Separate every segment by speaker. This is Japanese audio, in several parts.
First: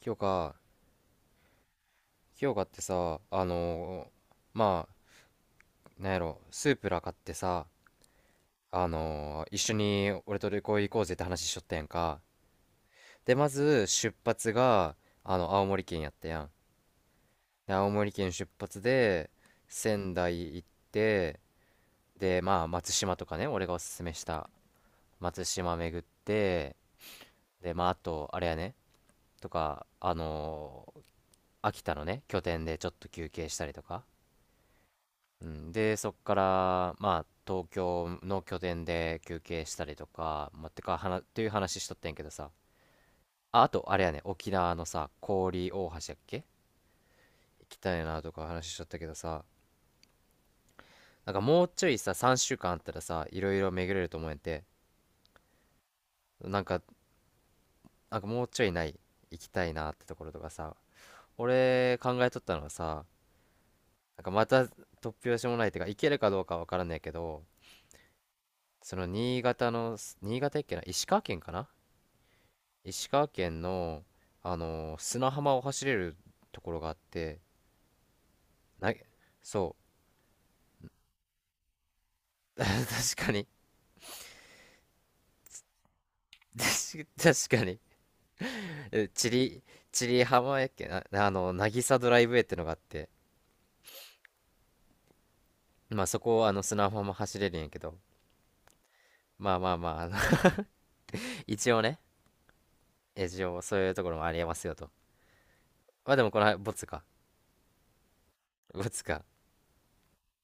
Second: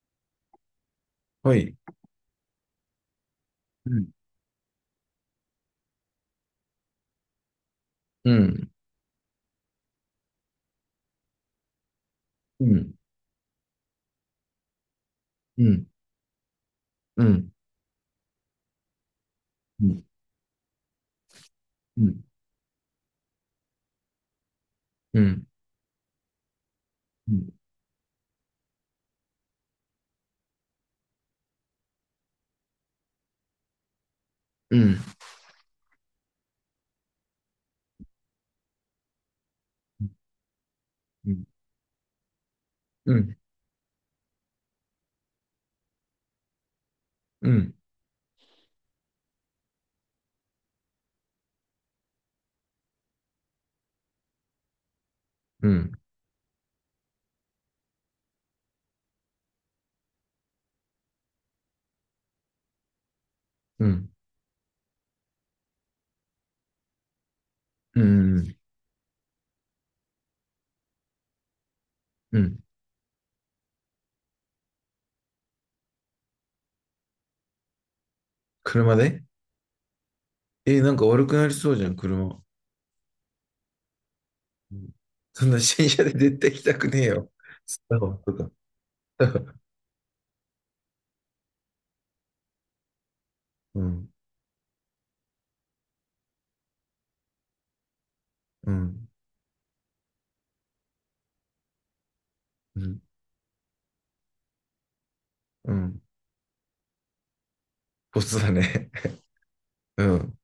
Speaker 1: 清香、
Speaker 2: はい。
Speaker 1: 清香ってさ、
Speaker 2: うん、
Speaker 1: まあ、なんやろ、スープラ買ってさ、
Speaker 2: うん、
Speaker 1: 一緒に俺と旅行行こうぜって話しちょったやんか。
Speaker 2: うん、
Speaker 1: で、まず出発が、
Speaker 2: う
Speaker 1: 青森
Speaker 2: ん、
Speaker 1: 県やったやん。
Speaker 2: うん、うん、
Speaker 1: で、青森県出発で、
Speaker 2: うん、
Speaker 1: 仙台行って、
Speaker 2: うん、
Speaker 1: で、まあ、松島とかね、俺がおすすめした
Speaker 2: う
Speaker 1: 松
Speaker 2: ん、
Speaker 1: 島巡って、
Speaker 2: うん、
Speaker 1: で、まあ、あと、あれやね、とか、秋田のね、拠点でちょっと休憩したりとか。
Speaker 2: うん、
Speaker 1: うん、で、そこから、まあ、東京の拠点で休憩したりとか、まあ、てか、はな、ってい
Speaker 2: う
Speaker 1: う話しとってんけどさ。
Speaker 2: ん、
Speaker 1: あ、あと、あれやね、沖縄のさ、氷大橋やっけ
Speaker 2: う
Speaker 1: 行
Speaker 2: ん、
Speaker 1: きたいなとか話しとったけどさ、なんかもうちょいさ、3週間あったらさ、いろいろ巡れると思えんて、なんか、なんかもうちょいない、行きたいなってところとかさ、俺考えとったのはさ、なんかまた突拍子もないっていうか、行けるかどうかわからんねんけど、
Speaker 2: うん、
Speaker 1: その新潟の、新潟やっけな、石川県かな。
Speaker 2: うん、
Speaker 1: 石川県の、砂浜を走れるところがあって、な、
Speaker 2: 車で
Speaker 1: そ
Speaker 2: え、なんか悪くなりそうじゃん、車。
Speaker 1: う、確かに、
Speaker 2: そんな新車で絶対行きたくね
Speaker 1: 確
Speaker 2: え
Speaker 1: か
Speaker 2: よ。
Speaker 1: 確かに、
Speaker 2: スタバとか。
Speaker 1: えチリ、チリ浜やっけな、あの、渚ドライブウェイってのがあって、
Speaker 2: うん、
Speaker 1: まあそこをあの砂浜走れるんやけど、
Speaker 2: うん、
Speaker 1: まあまあまあ、一応ね、
Speaker 2: うん、
Speaker 1: 一応そういうところもありえますよと。
Speaker 2: うん。
Speaker 1: まあでもこのボツか、
Speaker 2: ボスだ
Speaker 1: ボ
Speaker 2: ね。
Speaker 1: ツか、
Speaker 2: うん。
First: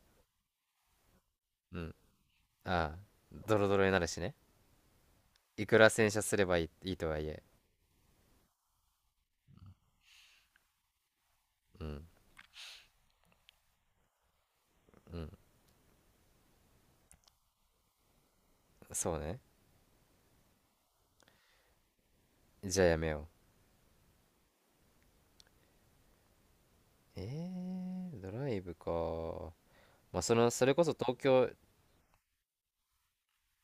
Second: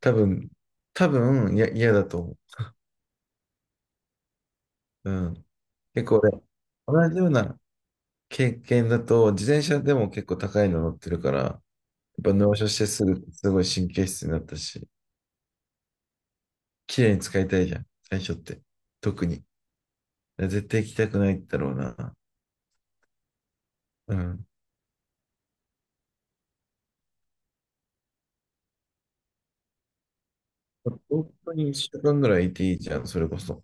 Speaker 2: 多分、多分、いや、
Speaker 1: う
Speaker 2: 嫌
Speaker 1: ん、
Speaker 2: だと思
Speaker 1: ああ、ドロドロになるしね、
Speaker 2: う。うん。
Speaker 1: いくら
Speaker 2: 結
Speaker 1: 洗
Speaker 2: 構
Speaker 1: 車す
Speaker 2: 俺、
Speaker 1: ればいいと
Speaker 2: 同
Speaker 1: は
Speaker 2: じ
Speaker 1: い
Speaker 2: よう
Speaker 1: え、
Speaker 2: な経験だと、自転車でも結構高いの乗ってるから、
Speaker 1: うん、
Speaker 2: っぱ納車してすぐ、すごい神経質になったし、
Speaker 1: うん、
Speaker 2: 綺麗に使いたいじゃん、最初って。
Speaker 1: そう
Speaker 2: 特
Speaker 1: ね、
Speaker 2: に。絶対行きたくないだろうな。
Speaker 1: じゃあやめよう。
Speaker 2: うん。
Speaker 1: えドライブか。まあ、その、それこそ東
Speaker 2: 本
Speaker 1: 京、
Speaker 2: 当に1週間ぐらいいていいじゃん、それこそ。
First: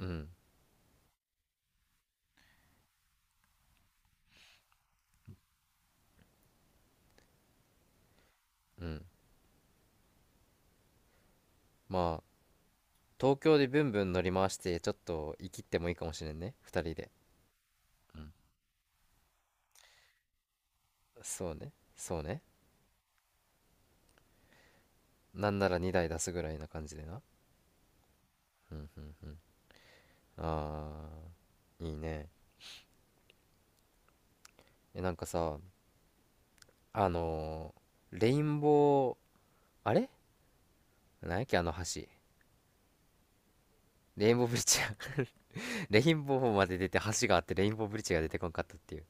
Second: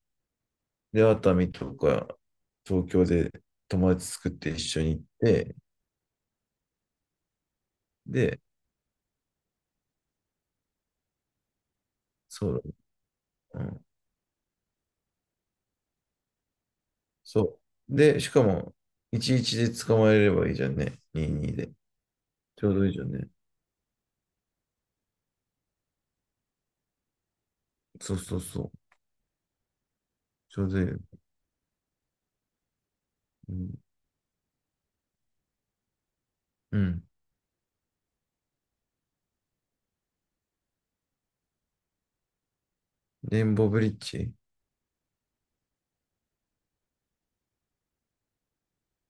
Speaker 1: うん、
Speaker 2: で、熱海とか、東京で友達作って一緒に行って、で、
Speaker 1: うん。まあ、
Speaker 2: そう
Speaker 1: 東京
Speaker 2: だ、う
Speaker 1: でブ
Speaker 2: ん。
Speaker 1: ンブン乗り回して、ちょっと生きってもいいかもしれんね。二人で。
Speaker 2: そう。
Speaker 1: う
Speaker 2: で、し
Speaker 1: ん。
Speaker 2: かも、11で捕まえればいいじゃんね。
Speaker 1: そ
Speaker 2: 22
Speaker 1: うね。
Speaker 2: で。
Speaker 1: そうね。
Speaker 2: ちょうどいいじゃんね。
Speaker 1: なんなら2台出すぐらいな感じでな。
Speaker 2: そうそうそう。ちょうどいいよ。
Speaker 1: あー、いいね。
Speaker 2: うん。
Speaker 1: え、なんかさ、
Speaker 2: うん。
Speaker 1: あのーレインボー、あれなんやっけ、あの橋。
Speaker 2: レインボーブリッ
Speaker 1: レ
Speaker 2: ジ。
Speaker 1: インボーブリッジや。 レインボーまで出て橋があってレインボーブリッジが出てこんかったっていう。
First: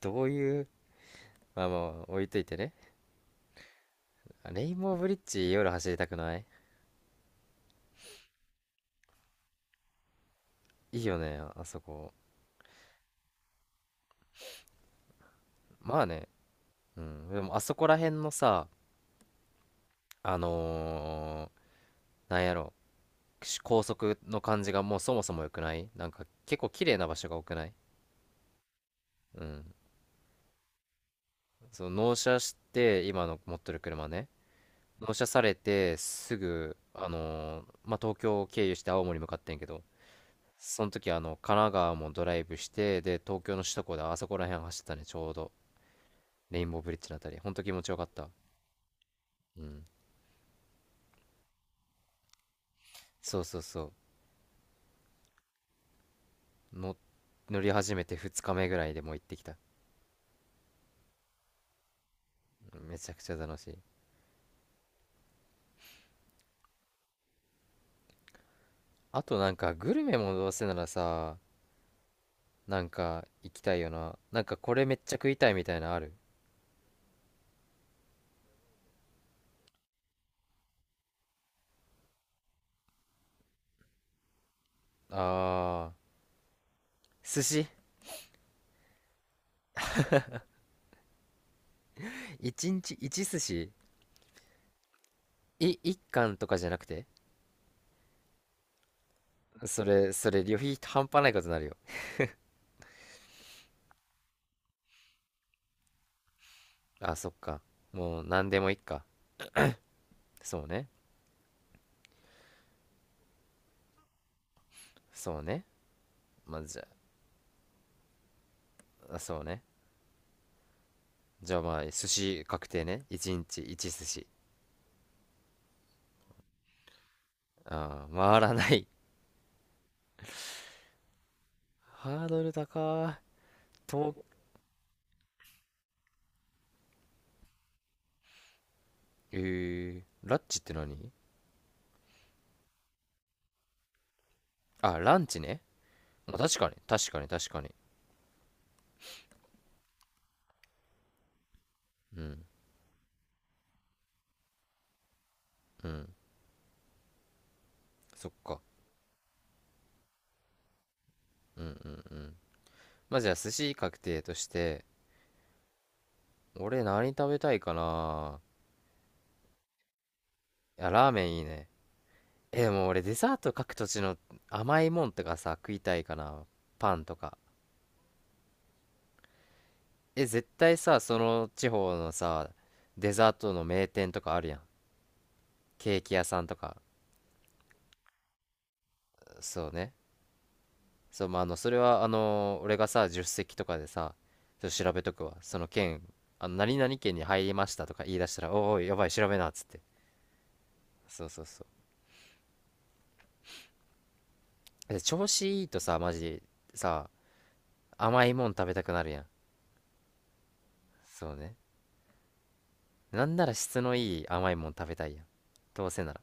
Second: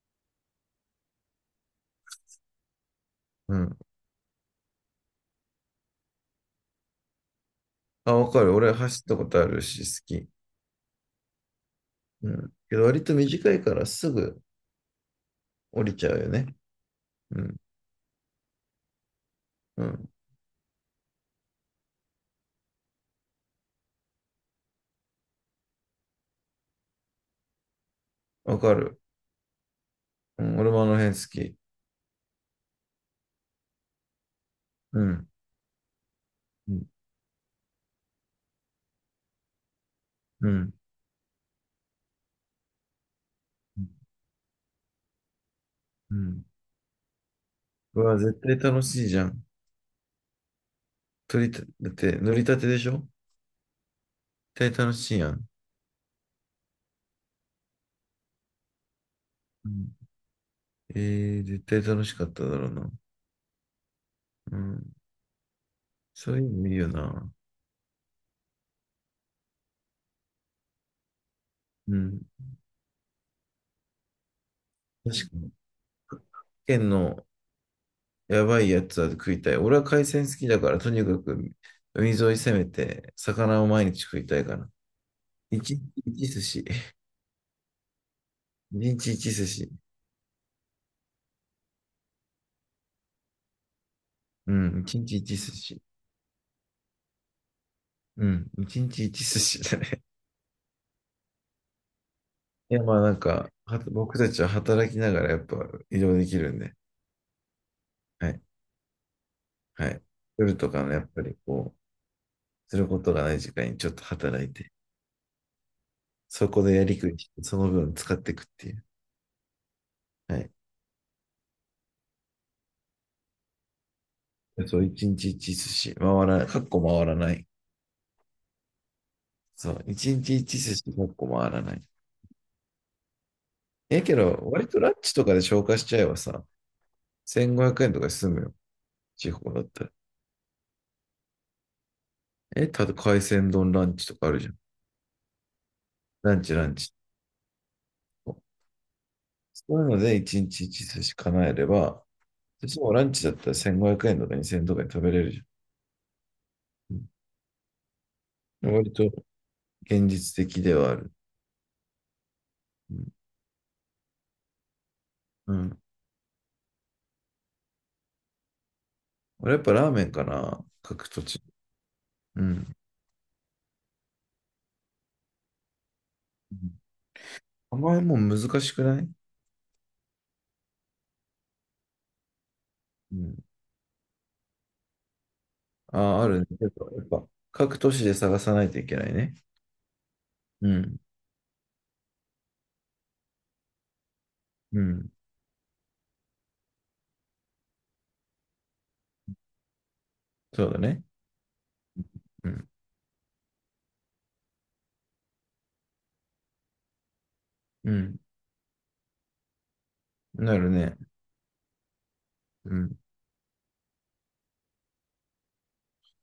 Speaker 1: どういう、まあまあ、置いといてね。
Speaker 2: うん。
Speaker 1: レインボーブリッジ夜走りたくない。
Speaker 2: あ、わかる。俺走ったことあるし、好き。
Speaker 1: いいよね、あそこ。
Speaker 2: うん。けど割と短いからすぐ降り
Speaker 1: まあ
Speaker 2: ちゃう
Speaker 1: ね、
Speaker 2: よね。
Speaker 1: うん。
Speaker 2: う
Speaker 1: で
Speaker 2: ん。
Speaker 1: もあそこら辺のさ、
Speaker 2: うん。
Speaker 1: あのなんやろ、高速の感じがもうそもそも良くない。なんか結構綺麗な場所が多くない？
Speaker 2: わかる。
Speaker 1: うん。
Speaker 2: うん。俺もあの辺好き。
Speaker 1: その納車して、今の持ってる車ね。
Speaker 2: う
Speaker 1: 納車
Speaker 2: ん。
Speaker 1: されて、す
Speaker 2: う
Speaker 1: ぐ、
Speaker 2: ん。
Speaker 1: まあ、東京を経由して青森向かってんけど、
Speaker 2: うん。
Speaker 1: その時神奈川もドライブして、で、東京の首都高であそこら辺走ったね、ちょうど。
Speaker 2: うん。
Speaker 1: レインボーブリッジのあたり。ほんと気持ちよ
Speaker 2: う
Speaker 1: かっ
Speaker 2: わ、
Speaker 1: た。
Speaker 2: 絶対楽しいじゃん。
Speaker 1: うん。
Speaker 2: 取りた、だって乗りたてでしょ、
Speaker 1: そうそうそ
Speaker 2: 絶対楽しいやん。
Speaker 1: う。乗り始めて2日目ぐらいでもう行ってきた。
Speaker 2: うん。えー、絶対楽しかっただろうな。
Speaker 1: めちゃくちゃ楽しい。
Speaker 2: うん。そういうのいいよな。
Speaker 1: あとなんかグルメもどうせならさ、
Speaker 2: うん。
Speaker 1: なんか行きたいよな。なんかこれめっちゃ食
Speaker 2: 確
Speaker 1: い
Speaker 2: か
Speaker 1: た
Speaker 2: に。
Speaker 1: いみたいなのある？
Speaker 2: 県のやばいやつは食いたい。俺は海鮮好きだから、とにかく海沿い攻めて、魚を毎日食いたいから。
Speaker 1: あ
Speaker 2: 一日
Speaker 1: ー、
Speaker 2: 一寿司。
Speaker 1: 寿司、
Speaker 2: 一日一寿司。
Speaker 1: 1日1寿司。
Speaker 2: うん、一日一寿司。
Speaker 1: 1貫とかじゃなくて？
Speaker 2: うん、一日一寿司だ
Speaker 1: そ
Speaker 2: ね。
Speaker 1: れそれ旅費半端ないことになるよ。
Speaker 2: いや、まあなんか、は僕たちは働きながらやっぱ移動できるんで、
Speaker 1: あ、そっか。もう
Speaker 2: はい、
Speaker 1: 何でもいいか。
Speaker 2: はい。夜
Speaker 1: そう
Speaker 2: とか
Speaker 1: ね、
Speaker 2: のやっぱりこう、することがない時間にちょっと働いて、
Speaker 1: そうね。
Speaker 2: そ
Speaker 1: ま
Speaker 2: こ
Speaker 1: あ
Speaker 2: で
Speaker 1: じ
Speaker 2: や
Speaker 1: ゃ
Speaker 2: りくりして、その分使っていくっていう。
Speaker 1: あ、あ、そうね、
Speaker 2: はい。
Speaker 1: じゃあまあ寿司確定ね。1日1寿司。
Speaker 2: そう、一日一寿司。回らない、かっこ回らない。
Speaker 1: ああ回らない。
Speaker 2: そう、一日一寿司100個回らない。
Speaker 1: ハードル高い。
Speaker 2: ええ
Speaker 1: と、
Speaker 2: けど、割とラッチとかで消化しちゃえばさ、1500円とかで済むよ。地
Speaker 1: え
Speaker 2: 方だったら。
Speaker 1: ラッチって何？
Speaker 2: え、ただ海鮮丼ランチとかあるじゃん。
Speaker 1: あ、ランチね。
Speaker 2: ラ
Speaker 1: まあ
Speaker 2: ンチ
Speaker 1: 確
Speaker 2: ラ
Speaker 1: か
Speaker 2: ン
Speaker 1: に、
Speaker 2: チ。
Speaker 1: 確かに、確かに。
Speaker 2: そういうので一日一寿司叶えれば、
Speaker 1: うん、
Speaker 2: 私もランチだったら1500円とか2000円とかに食べれるじゃん。
Speaker 1: うん。
Speaker 2: う
Speaker 1: そっか。
Speaker 2: ん、割と現実的ではある。
Speaker 1: うん、うん、うん。
Speaker 2: うん。
Speaker 1: まあ、じゃあ、寿司確定として、
Speaker 2: うん、
Speaker 1: 俺何食べたいかな。
Speaker 2: 俺やっぱラーメンかな。
Speaker 1: いや、
Speaker 2: 各
Speaker 1: ラー
Speaker 2: 土
Speaker 1: メンい
Speaker 2: 地。
Speaker 1: いね。
Speaker 2: う
Speaker 1: え、で
Speaker 2: ん。
Speaker 1: も俺デザート各土地の甘いもんとかさ、食いたいかな。
Speaker 2: うん、
Speaker 1: パンとか。
Speaker 2: あんまりもう難しくない。
Speaker 1: え、絶対さ、その地方のさ、デ
Speaker 2: う
Speaker 1: ザー
Speaker 2: ん。
Speaker 1: トの名店とかあるやん。ケ
Speaker 2: あ
Speaker 1: ーキ
Speaker 2: あ、
Speaker 1: 屋
Speaker 2: あ
Speaker 1: さ
Speaker 2: る
Speaker 1: ん
Speaker 2: ね。
Speaker 1: と
Speaker 2: ちょっ
Speaker 1: か。
Speaker 2: とやっぱ、各都市で探さないといけないね。
Speaker 1: そうね。
Speaker 2: うん。
Speaker 1: そう、まあ、それは、俺がさ、助手席とかでさ、ちょっと
Speaker 2: う
Speaker 1: 調べ
Speaker 2: ん。
Speaker 1: とくわ。その件、何々県に入りましたとか言い出したら、おいおい、やばい、調べな、っつって。
Speaker 2: そうだね。
Speaker 1: そうそうそ
Speaker 2: うん。
Speaker 1: う。で、調子いいとさ、マジ、さ、
Speaker 2: うん。
Speaker 1: 甘いもん食べたくなるやん。
Speaker 2: なるね。
Speaker 1: そうね。
Speaker 2: うん。
Speaker 1: なんなら質のいい甘いもん食べたいやん。どうせなら。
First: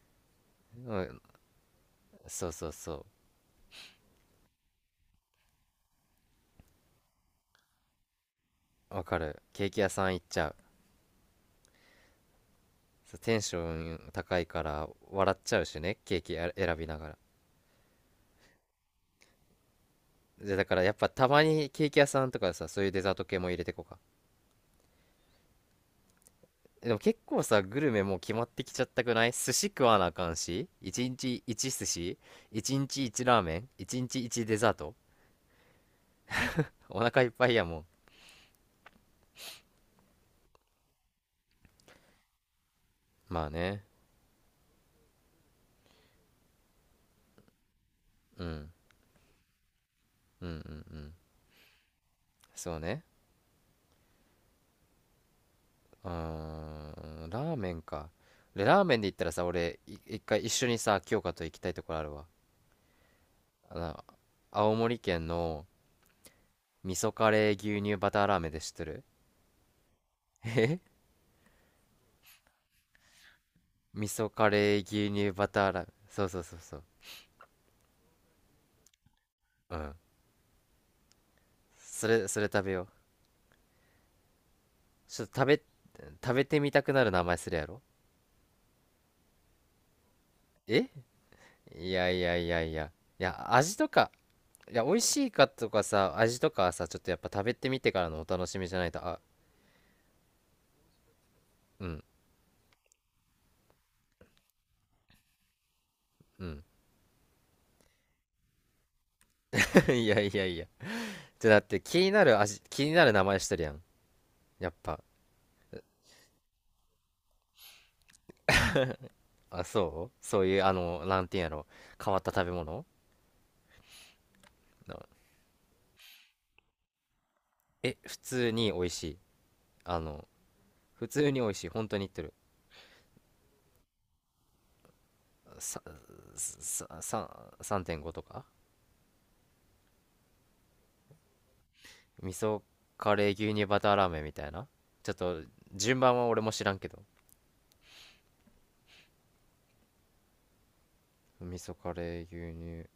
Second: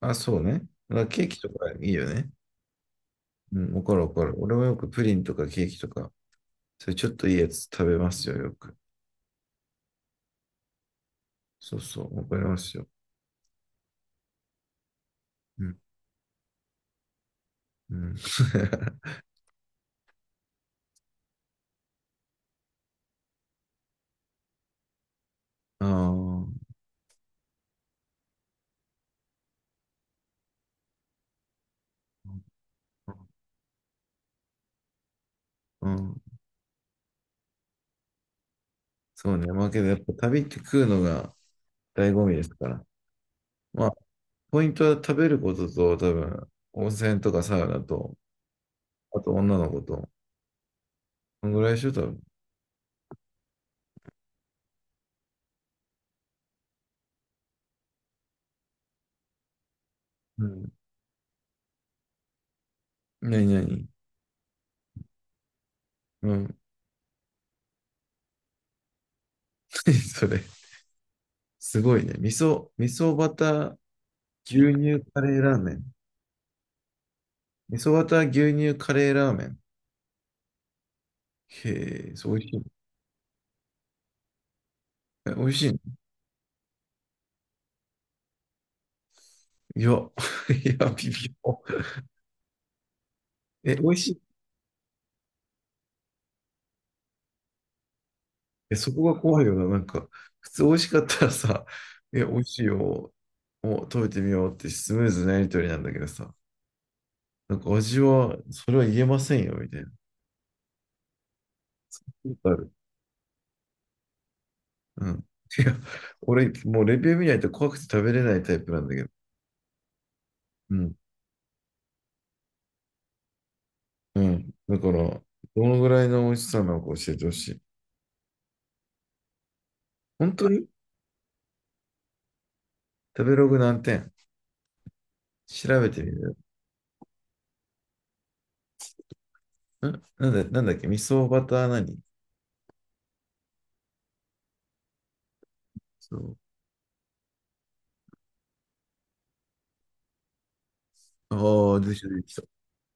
Speaker 2: あ、そうね。
Speaker 1: う
Speaker 2: だから
Speaker 1: ん、
Speaker 2: ケーキとかいいよね。
Speaker 1: そうそうそ
Speaker 2: うん。わかるわかる。俺もよくプリンとかケーキとか、それちょっといいやつ食べますよ、よく。
Speaker 1: う。わかる。ケーキ屋さん行っちゃう。
Speaker 2: そうそう、わかりますよ。
Speaker 1: そうテンション高いから笑っちゃ
Speaker 2: う
Speaker 1: うし
Speaker 2: ん。
Speaker 1: ね、ケーキや選びながら。
Speaker 2: うん。
Speaker 1: で、だからやっぱたまにケーキ屋さんとかさ、そういうデザート系も入れてこうか。
Speaker 2: ああ。
Speaker 1: でも結構さ、グルメもう決まってきちゃったくない？寿司食わなあかんし、1日1寿司、1日1ラーメン、1日1デザート。
Speaker 2: うん。
Speaker 1: お腹いっぱいやもん。
Speaker 2: そうね。まあけど、やっぱ旅って食うのが醍醐味ですから。
Speaker 1: まあね。
Speaker 2: まあ、ポイントは食べることと、多分、温泉とかサウナと、
Speaker 1: うん。
Speaker 2: あと女の子と。
Speaker 1: うんうんうん。
Speaker 2: こんぐらいでしょ、多分。
Speaker 1: そうね。うーん。ラーメンか。でラーメンで言ったらさ、俺、一回
Speaker 2: う
Speaker 1: 一緒
Speaker 2: ん。
Speaker 1: にさ、京香と行きたいところあるわ。
Speaker 2: なにな
Speaker 1: あ
Speaker 2: に。
Speaker 1: の、青森県の
Speaker 2: うん。
Speaker 1: 味噌カレー牛乳バターラーメンで知ってる？
Speaker 2: 何それ。
Speaker 1: え
Speaker 2: すごいね。味噌、味噌バター、
Speaker 1: 味噌カ
Speaker 2: 牛
Speaker 1: レー
Speaker 2: 乳
Speaker 1: 牛
Speaker 2: カ
Speaker 1: 乳
Speaker 2: レー
Speaker 1: バ
Speaker 2: ラー
Speaker 1: ター
Speaker 2: メ
Speaker 1: ラーメン。
Speaker 2: ン。
Speaker 1: そうそうそうそう。
Speaker 2: 味噌バター、牛乳カレーラーメン。
Speaker 1: うん。そ
Speaker 2: へえ、
Speaker 1: れ、
Speaker 2: そう、
Speaker 1: そ
Speaker 2: 美
Speaker 1: れ
Speaker 2: 味しい
Speaker 1: 食
Speaker 2: ね。
Speaker 1: べよう。ちょっ
Speaker 2: え、
Speaker 1: と
Speaker 2: 美
Speaker 1: 食
Speaker 2: 味
Speaker 1: べ、
Speaker 2: しいの。
Speaker 1: 食べてみたくなる名前するやろ？
Speaker 2: いや、いや、
Speaker 1: え
Speaker 2: 微妙。
Speaker 1: いやいやいやいや。いや、
Speaker 2: え、
Speaker 1: 味と
Speaker 2: 美味し
Speaker 1: か、
Speaker 2: い。
Speaker 1: いや、美味しいかとかさ、味とかはさ、ちょっとやっぱ食べてみてからのお楽しみじ
Speaker 2: え、
Speaker 1: ゃない
Speaker 2: そこ
Speaker 1: と、
Speaker 2: が怖いよな。なんか、普通美味しかったらさ、
Speaker 1: うん、
Speaker 2: え、美味しいよ。お、食べてみようってスムーズなやりとりなんだけどさ。
Speaker 1: うん。
Speaker 2: なんか味は、それは言えませんよ、みたいな。
Speaker 1: いやいやいや。じゃ、だって気になる名前してるやん。やっぱ。
Speaker 2: うん。いや、俺、もうレビュー見ないと怖くて食べれないタイプなんだけど。
Speaker 1: あ、そうそういう、
Speaker 2: うん。
Speaker 1: なんていうんやろ。変わった食べ物
Speaker 2: うん。だか
Speaker 1: な。
Speaker 2: ら、どのぐらいの美味しさなのか教えてほしい。
Speaker 1: 普通に美味しい。あの、
Speaker 2: 本当に。
Speaker 1: 普通に美味しい。本当に言ってる。
Speaker 2: 食べログ何点
Speaker 1: さ、
Speaker 2: 調べてみる。
Speaker 1: さ、さ、3.5とか。
Speaker 2: んなんだ、なんだっけ、味噌バター何。
Speaker 1: 味噌カレー牛乳バターラーメンみたいな。ちょっと順番
Speaker 2: そ
Speaker 1: は
Speaker 2: う。
Speaker 1: 俺も知らんけど。味噌
Speaker 2: ああ、出
Speaker 1: カ
Speaker 2: てきた、
Speaker 1: レ
Speaker 2: 出
Speaker 1: ー
Speaker 2: てき
Speaker 1: 牛
Speaker 2: た。
Speaker 1: 乳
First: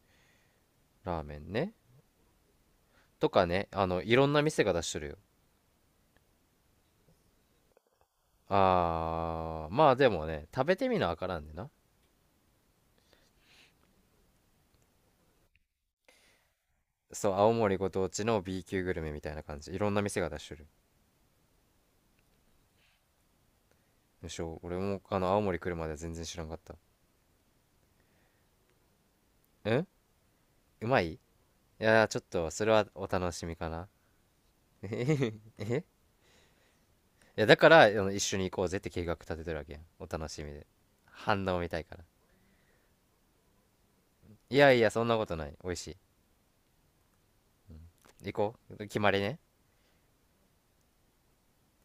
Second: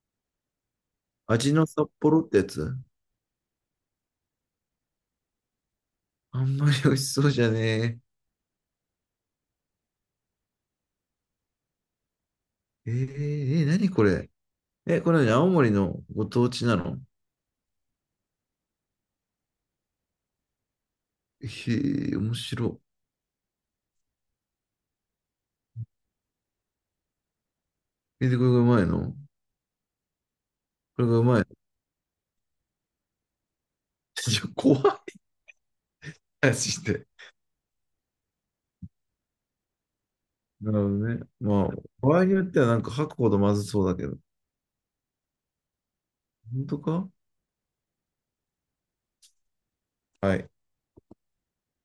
Speaker 1: ラーメン
Speaker 2: 味の
Speaker 1: ね、
Speaker 2: 札幌ってやつ。
Speaker 1: とかね、あのいろんな店が出しとるよ。
Speaker 2: あんまり美味しそうじゃね
Speaker 1: あー、まあでもね、食べてみなわからんでな。
Speaker 2: え。えー、えー、何これ。え、これ何、青森のご当地なの。
Speaker 1: そう、青森ご当地の B 級グルメみたいな感じ、いろんな店が出しとる。
Speaker 2: へえ、面白
Speaker 1: むしろ俺もあの青森来るまで全然知らんかった。
Speaker 2: い。え、で、これがうまいの。
Speaker 1: うん。うま
Speaker 2: これ
Speaker 1: い
Speaker 2: が
Speaker 1: い
Speaker 2: うまいの。
Speaker 1: やー、ちょっとそれはお楽しみかな。
Speaker 2: じゃ、怖い話して。
Speaker 1: いやだから、あの、一緒に行こうぜって計画立ててるわけやん、お楽しみで。
Speaker 2: なるほどね。
Speaker 1: 反応
Speaker 2: ま
Speaker 1: 見たいから。
Speaker 2: あ、場合によってはなんか吐くほどまずそうだけど。
Speaker 1: いやいや、そんなことない。美味し
Speaker 2: 本当か。
Speaker 1: い。行こう。決まりね。
Speaker 2: はい。